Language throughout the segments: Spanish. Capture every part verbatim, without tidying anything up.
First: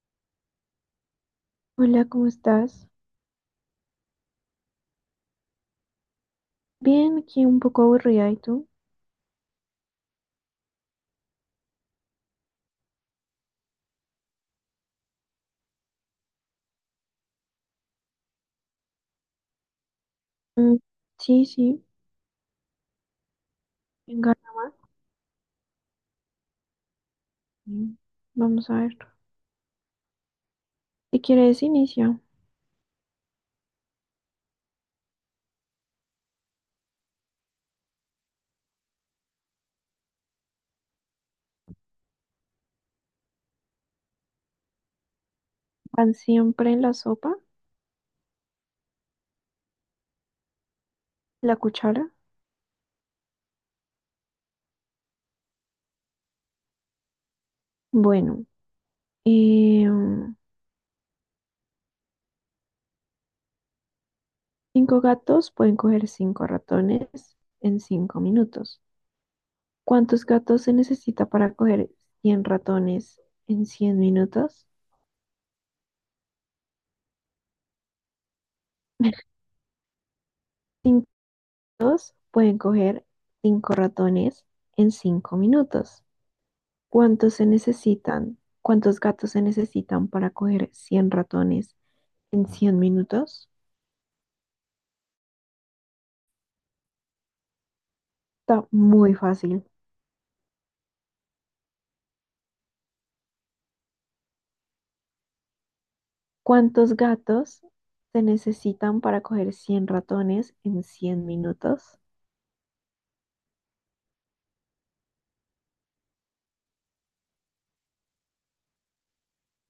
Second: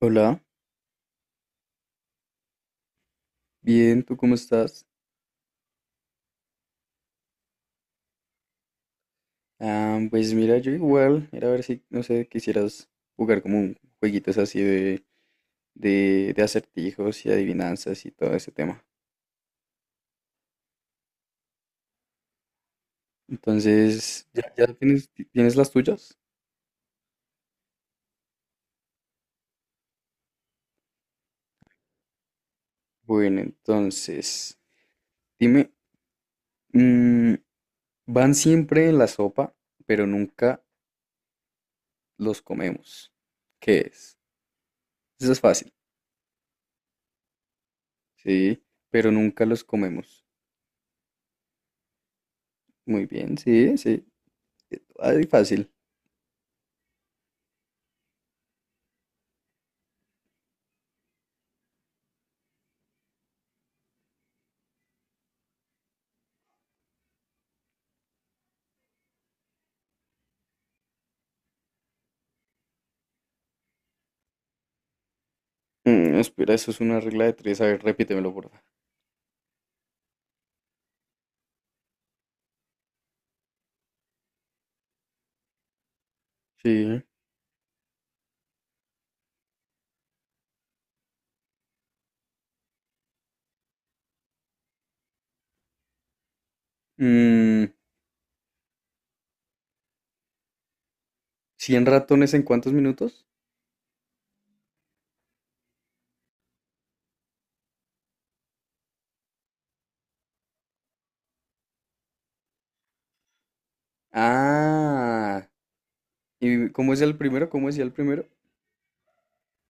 Hola, Hola, ¿cómo estás? bien, ¿tú cómo estás? Bien, aquí un poco aburrida, ¿y tú? Ah, pues mira, yo igual, era a ver si, no sé, quisieras jugar como un jueguitos así de, de, de acertijos y adivinanzas y todo ese tema. Mm, sí, sí, Entonces, venga, ¿ya, ya tienes, ti- tienes las tuyas? mm, vamos a ver. Si quieres, inicia. Bueno, entonces, dime, mm, van siempre en la sopa, pero nunca los comemos. ¿Qué es? Eso es fácil, ¿Van siempre en la sopa? sí, pero nunca los comemos. ¿La cuchara? Muy bien, sí, sí, eh, ay, fácil. Bueno, eh, mm, cinco gatos pueden coger cinco ratones en cinco minutos. ¿Cuántos gatos se necesita para coger cien ratones en cien minutos? Mm, espera, eso es una regla de tres. A ver, repítemelo, porfa. Cinco gatos pueden coger cinco ratones en cinco minutos. Sí. ¿Cuántos se necesitan? ¿Cuántos gatos se necesitan para coger cien ratones en cien minutos? Mm, Está muy fácil. ¿cien ratones en cuántos minutos? ¿Cuántos gatos se necesitan para coger cien ratones en cien minutos? Ah. ¿Y cómo es el primero? ¿Cómo decía el primero?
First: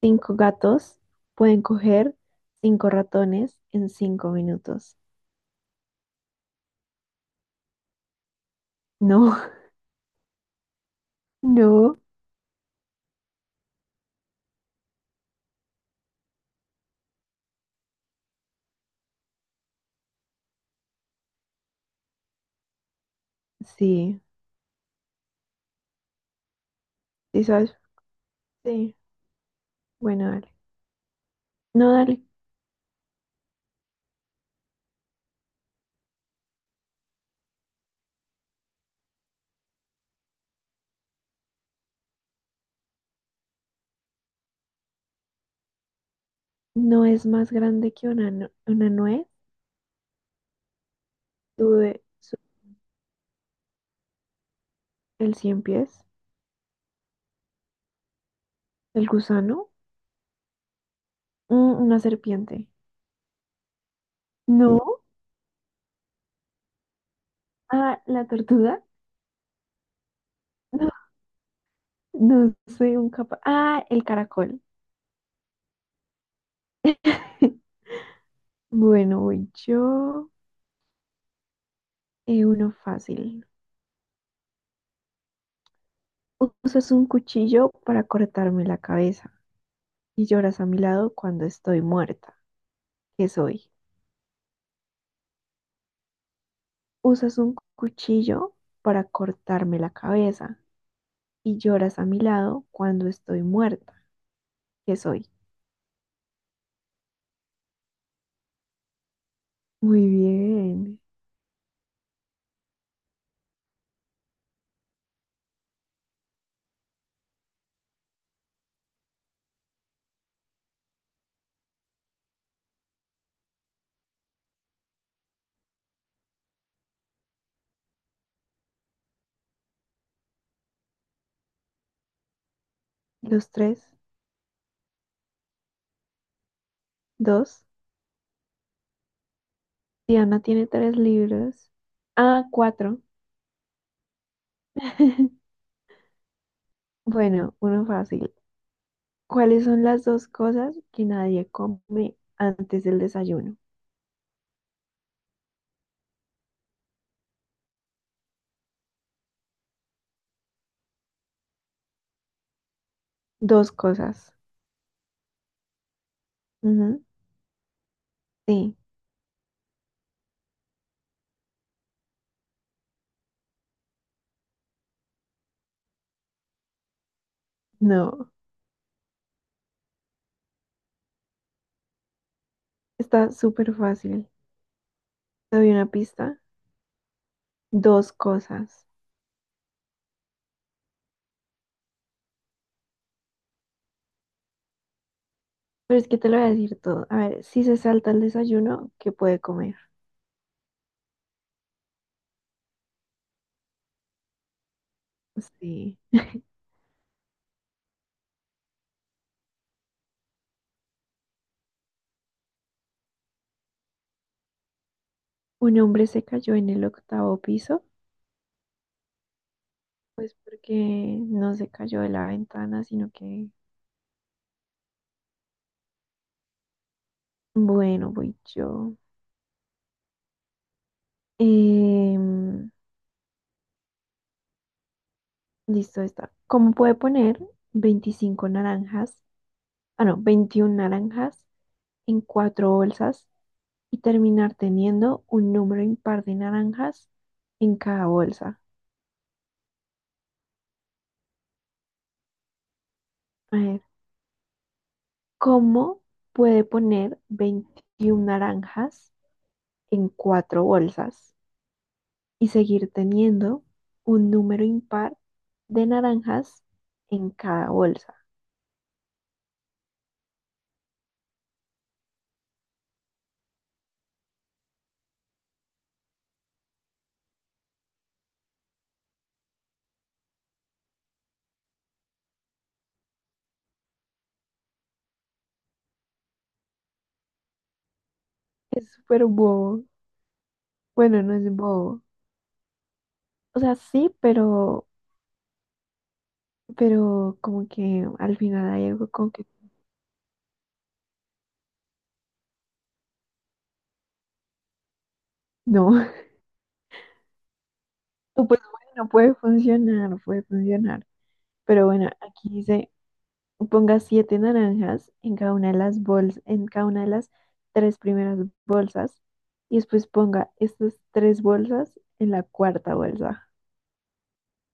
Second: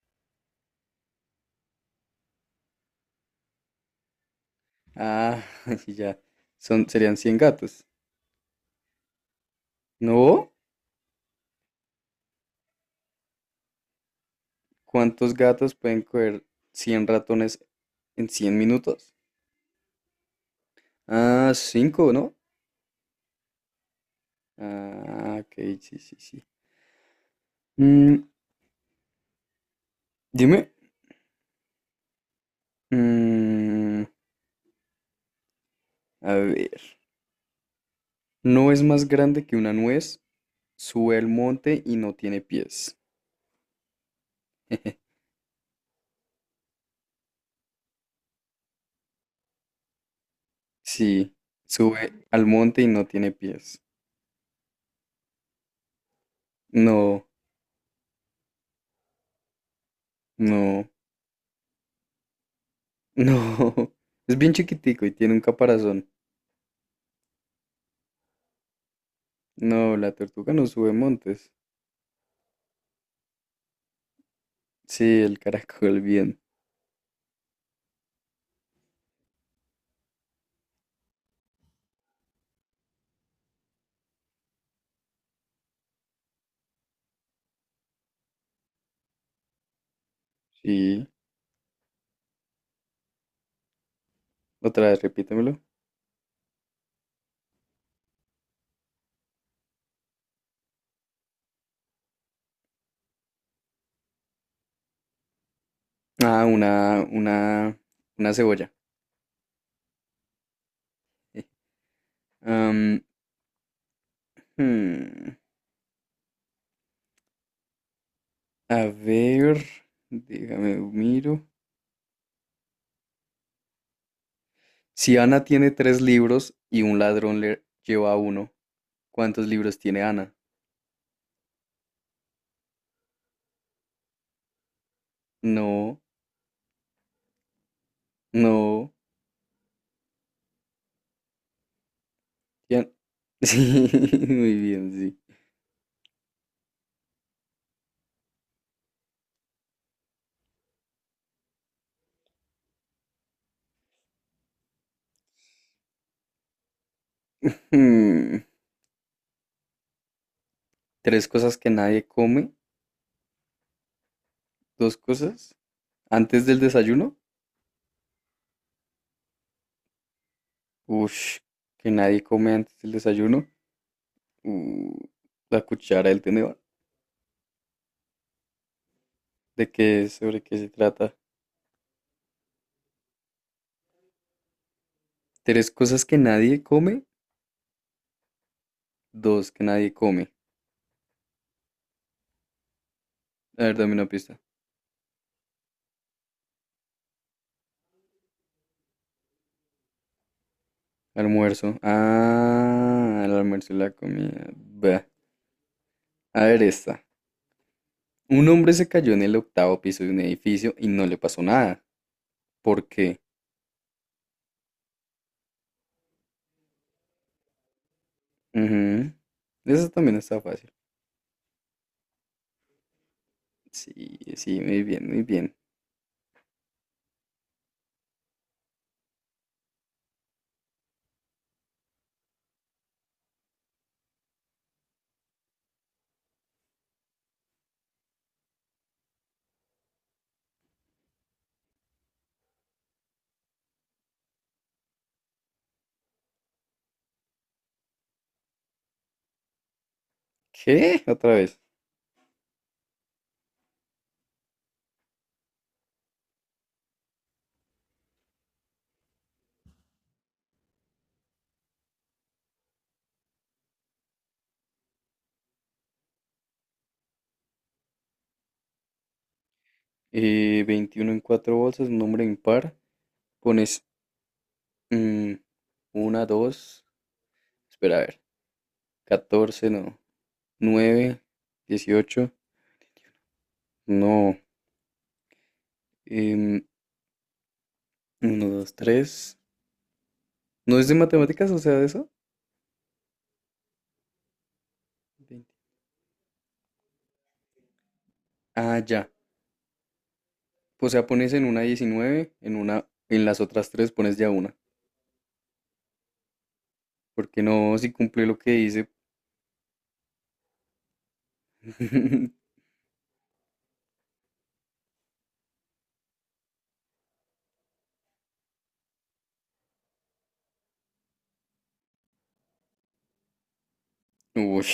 Cinco gatos pueden coger cinco ratones en cinco minutos. Ah, sí, ya. Son, serían cien gatos. No, ¿No? no, ¿Cuántos gatos pueden coger cien ratones en cien minutos? Ah, cinco, ¿no? sí. Ah, ok, sí, sí, sí. ¿Sí sabes? Mm, Sí. Bueno, dale. Dime. No, dale. Mm, a ver. ¿No es más grande que una nuez? Sube al monte y no tiene pies. No es más grande que una, nu- una nuez. Sí, Tuve sube su- al monte y no tiene pies. el cien pies, No, el gusano. no, Mm, una serpiente. no. Es bien No. chiquitico y tiene un caparazón. Ah, la tortuga. No, la tortuga no No, sube montes. no soy un capaz. Ah, el caracol. Sí, el caracol bien. Bueno, voy yo. Eh, uno fácil. Usas un cuchillo para cortarme la cabeza y lloras a mi Sí. lado cuando estoy muerta. ¿Qué soy? Otra vez, repítemelo. Usas un cuchillo para cortarme la cabeza y lloras a mi lado cuando estoy muerta. ¿Qué soy? Ah, una, una, una cebolla. Muy bien. Am, hmm, A ver, déjame miro. Si Ana tiene tres libros y un ladrón le lleva uno, ¿cuántos libros tiene Ana? Los tres, No, dos. no. Diana tiene tres libros. Ah, ya- cuatro. Sí, muy bien, sí. Bueno, uno fácil. ¿Cuáles son las dos cosas que nadie come antes del desayuno? Hmm, Tres cosas que nadie come. Dos cosas. Dos cosas. Antes del Ujú, desayuno. sí, Ush, que nadie come antes del desayuno. Uh, la cuchara el tenedor. no. ¿De qué es? ¿Sobre qué se trata? Está súper fácil. Te Tres doy una cosas que pista. nadie come. Dos cosas. Dos que nadie come. A ver, dame una pista. Pero es que te lo voy a decir todo. A ver, si se salta el desayuno, ¿qué puede comer? Almuerzo. Ah, el almuerzo y la comida. Bah. Sí. A ver, esta. Un hombre se cayó en el octavo piso de un edificio y no le pasó nada. ¿Por qué? Un hombre se cayó en el octavo piso, Ujú. Eso también pues está fácil. porque no se cayó de la ventana, sino que, Sí, sí, muy bien, muy bien. bueno, voy yo. Em, listo, está. ¿Cómo puede poner veinticinco naranjas, ah, no, veintiuna naranjas en cuatro bolsas y terminar teniendo un número impar de naranjas en cada bolsa? ¿Qué? Otra vez. A ver, ¿cómo puede poner veintiuna naranjas en cuatro bolsas y seguir teniendo un número impar de naranjas en cada bolsa? Eh, veintiuno en cuatro bolsas, un nombre impar. Pones mm, una, dos. Espera, a ver. Catorce, no. Nueve, dieciocho, no. em, Uno, dos, Es súper tres. bobo. ¿No es de Bueno, no matemáticas? es O sea, de bobo. eso. O sea, sí, pero, veinte. pero como que al final Ah, hay ya. algo como que O sea, pones en una diecinueve, en una, en las otras tres pones ya una. no. Porque no, si cumple lo O que pues dice. bueno, puede funcionar, puede funcionar. Pero bueno, aquí dice, ponga siete naranjas en cada una de las bolsas, en cada una de las tres primeras bolsas, y después ponga estas tres bolsas en la cuarta bolsa. Uy.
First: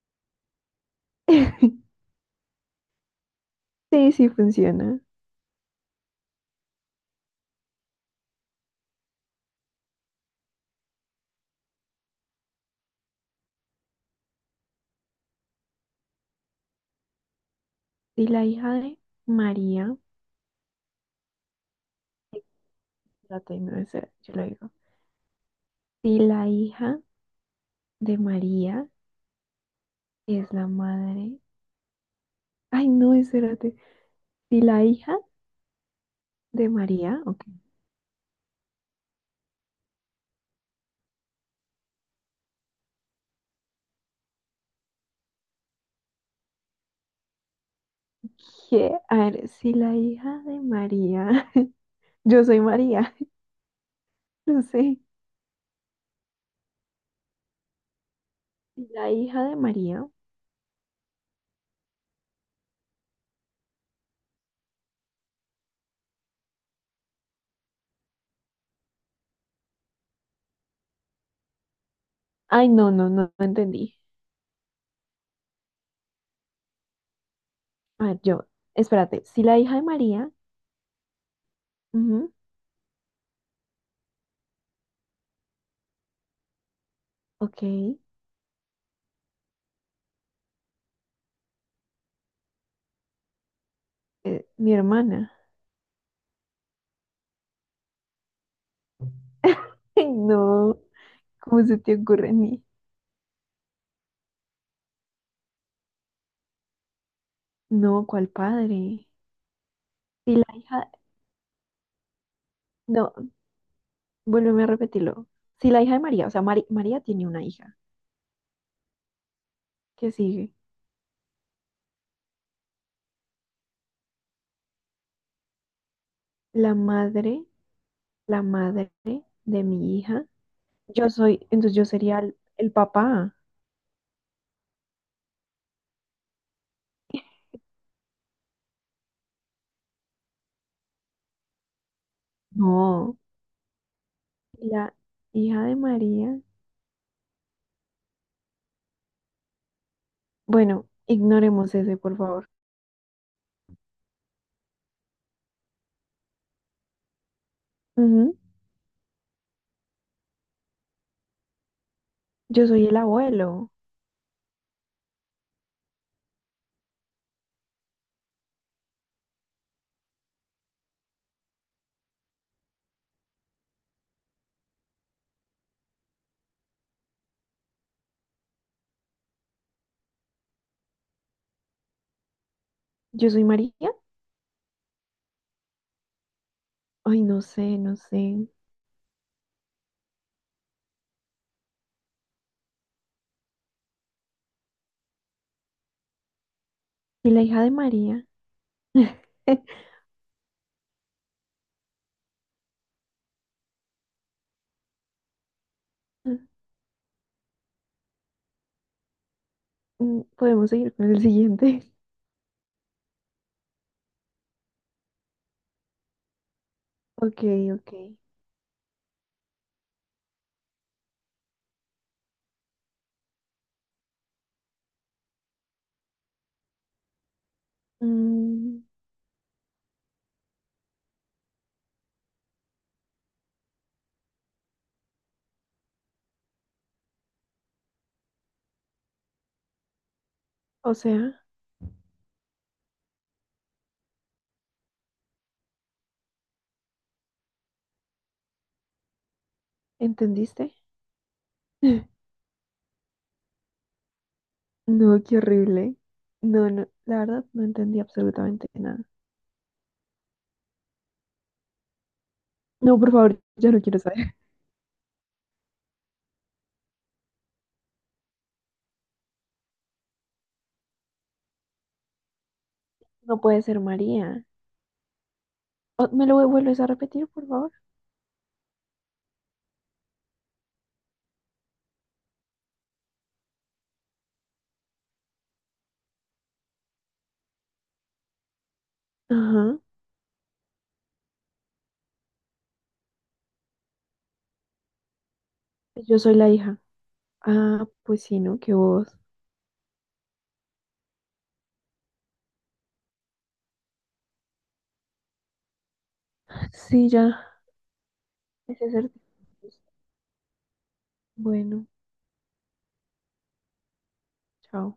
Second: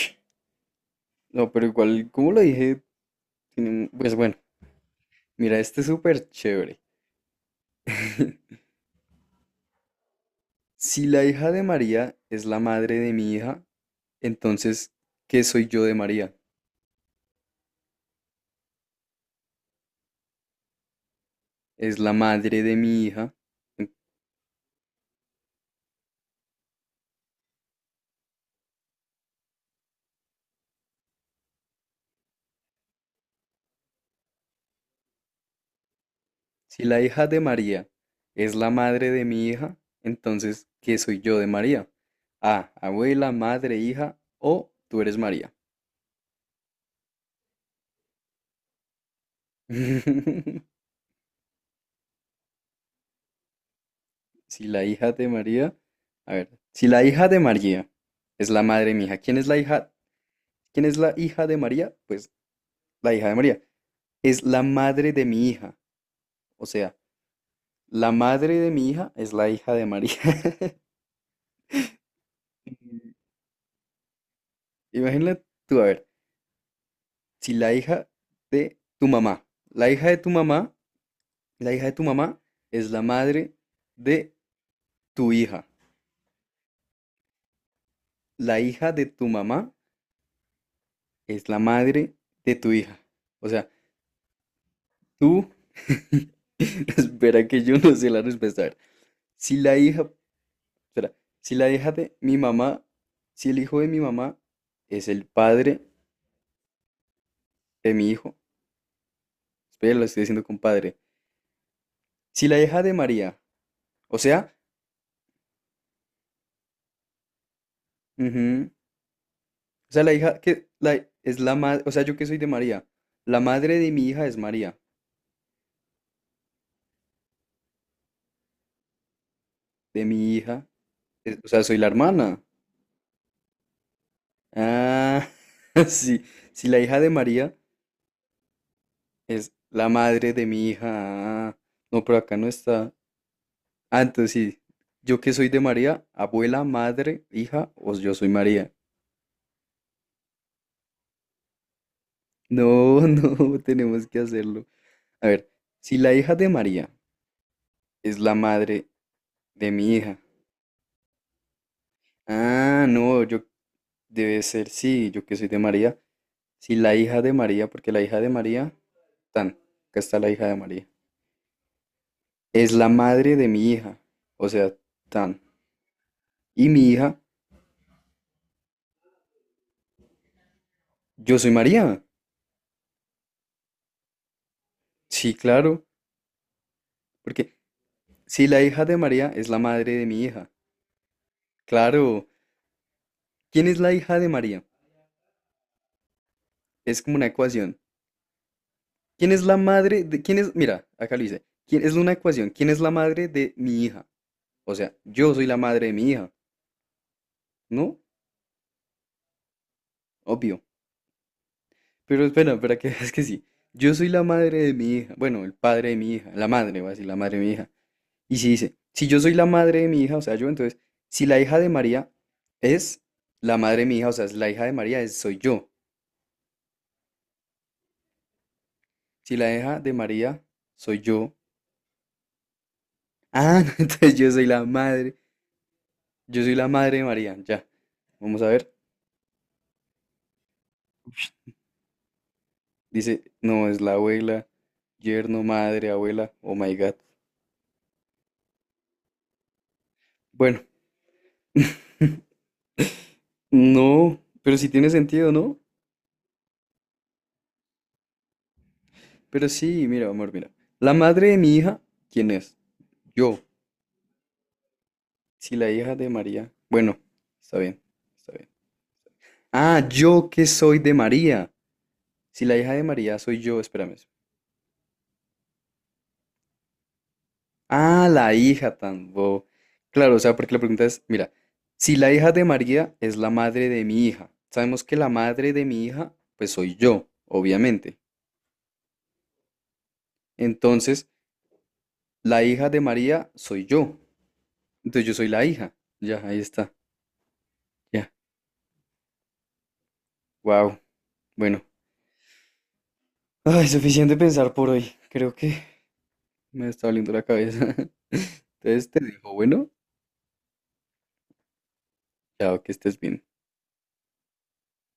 No, pero igual, como lo dije, tiene un- Sí, pues sí bueno, funciona. mira, este es súper chévere. Si la hija de María es la madre de mi hija, entonces, ¿qué soy yo de María? Si la hija de María, Es la madre de mi hija. espérate, no, En- esa yo lo digo. Si la hija de María es la madre. Ay, no, espérate. Si la hija de Si la María, hija de ok. María es la madre de mi hija, entonces, ¿qué soy yo de María? A, abuela, madre, hija o tú eres María. ¿Qué? A ver, si la hija de María, yo soy María, no Si la sé. hija de María, A ver, si la hija de María es la madre Si de mi la hija, ¿quién hija es de la hija? María, ¿Quién es la hija de María? Pues la hija de María es la madre de mi hija. O sea, la madre de mi hija es la hija de María. ay, no, no, no, no entendí. Imagínate tú, a ver, si la hija Ah, yo, de tu espérate. Si mamá, la hija de la hija de María, tu mamá, la hija de tu ujú, mamá es la madre de tu hija. ok, La hija de tu mamá es la madre de tu hija. O sea, eh, mi hermana. Tú, espera que yo no sé la respuesta. A ver, si la hija, Ay, no, espera, si ¿cómo la se hija te de ocurre mi ni? mamá, si el hijo de mi mamá es el padre de No, mi ¿cuál hijo, padre? espera, lo estoy Si diciendo la con hija, padre. Si la hija de no, María, o sea, vuélveme a repetirlo. Si la hija de María, o sea, Mari- María tiene una hija. ujú, o sea, ¿Qué la hija sigue? que la, es la madre, o sea, yo que soy de María, la madre de mi hija es María, La madre, la madre de mi de hija, mi hija, yo es- soy, o sea, entonces soy yo la sería el, hermana. el papá. Ah, sí, si la hija de María es la madre de mi hija. Ah, no, pero acá no está. No, Ah, entonces sí. la Yo que soy de hija de María, María. abuela, madre, hija, o yo soy María. Bueno, ignoremos ese, por favor. No, no, tenemos que hacerlo. A ver, si la hija de María es la Ujú. madre de mi hija. Yo Ah, soy el no, yo abuelo. debe ser sí, yo que soy de María. Si la hija de María, porque la hija de María, tan, acá está la hija de María. Es la madre de mi hija, o sea, tan. Y mi hija, yo soy María. Yo soy María. Sí, claro, Ay, no porque sé, no sé. si Y la hija de María es la madre de mi hija. Claro. ¿Quién es la hija de María? Es como una la hija de ecuación. María. ¿Quién es la madre de...? ¿Quién es...? Mira, acá lo dice. ¿Quién es una ecuación? ¿Quién es la madre de mi hija? O sea, yo soy la madre de mi hija, ¿no? Mm, Obvio. podemos seguir con el siguiente. Pero espera, espera, que es que sí. Yo soy la madre de mi hija. Bueno, el padre de mi hija. La madre, va a decir, la madre Ok, de mi hija. ok. Y si dice, si yo soy la madre de mi hija, o sea, yo, entonces, si la hija de María es la madre de mi hija, o sea, si la hija de María es, soy yo. Mm, Si la hija de María soy yo. Ah, entonces yo soy la madre. Yo soy la madre de María, ya. Vamos a ver. o sea, Dice, no, es la abuela, yerno, madre, abuela. Oh my God. Bueno, ¿entendiste? no, pero sí tiene No, sentido, qué ¿no? horrible. No, no, la verdad no entendí absolutamente nada. Pero sí, mira, amor, mira. La madre de mi hija, ¿quién es? No, por Yo. favor, yo no quiero saber. Si la hija de María. Bueno, está bien, está bien. Ah, yo que soy de María. Si la hija de María soy No yo, puede ser espérame, María. Oh, ¿me lo vuelves a repetir, por favor? ah, la hija tan bobo. Claro, o sea, porque la pregunta es, mira, si la hija de María es la madre de mi hija, sabemos que la madre de mi hija, pues soy yo, obviamente. Ajá. Entonces, la hija de María soy yo. Entonces yo soy la hija. Yo Ya, soy ahí la está. hija. Ah, Ya. pues sí, ¿no? Que vos. Wow. Bueno. Ay, suficiente pensar por hoy. Creo que me está Sí, doliendo la ya. cabeza. Entonces Ese te ser. dejo, bueno, Bueno, chao, que estés bien. chao.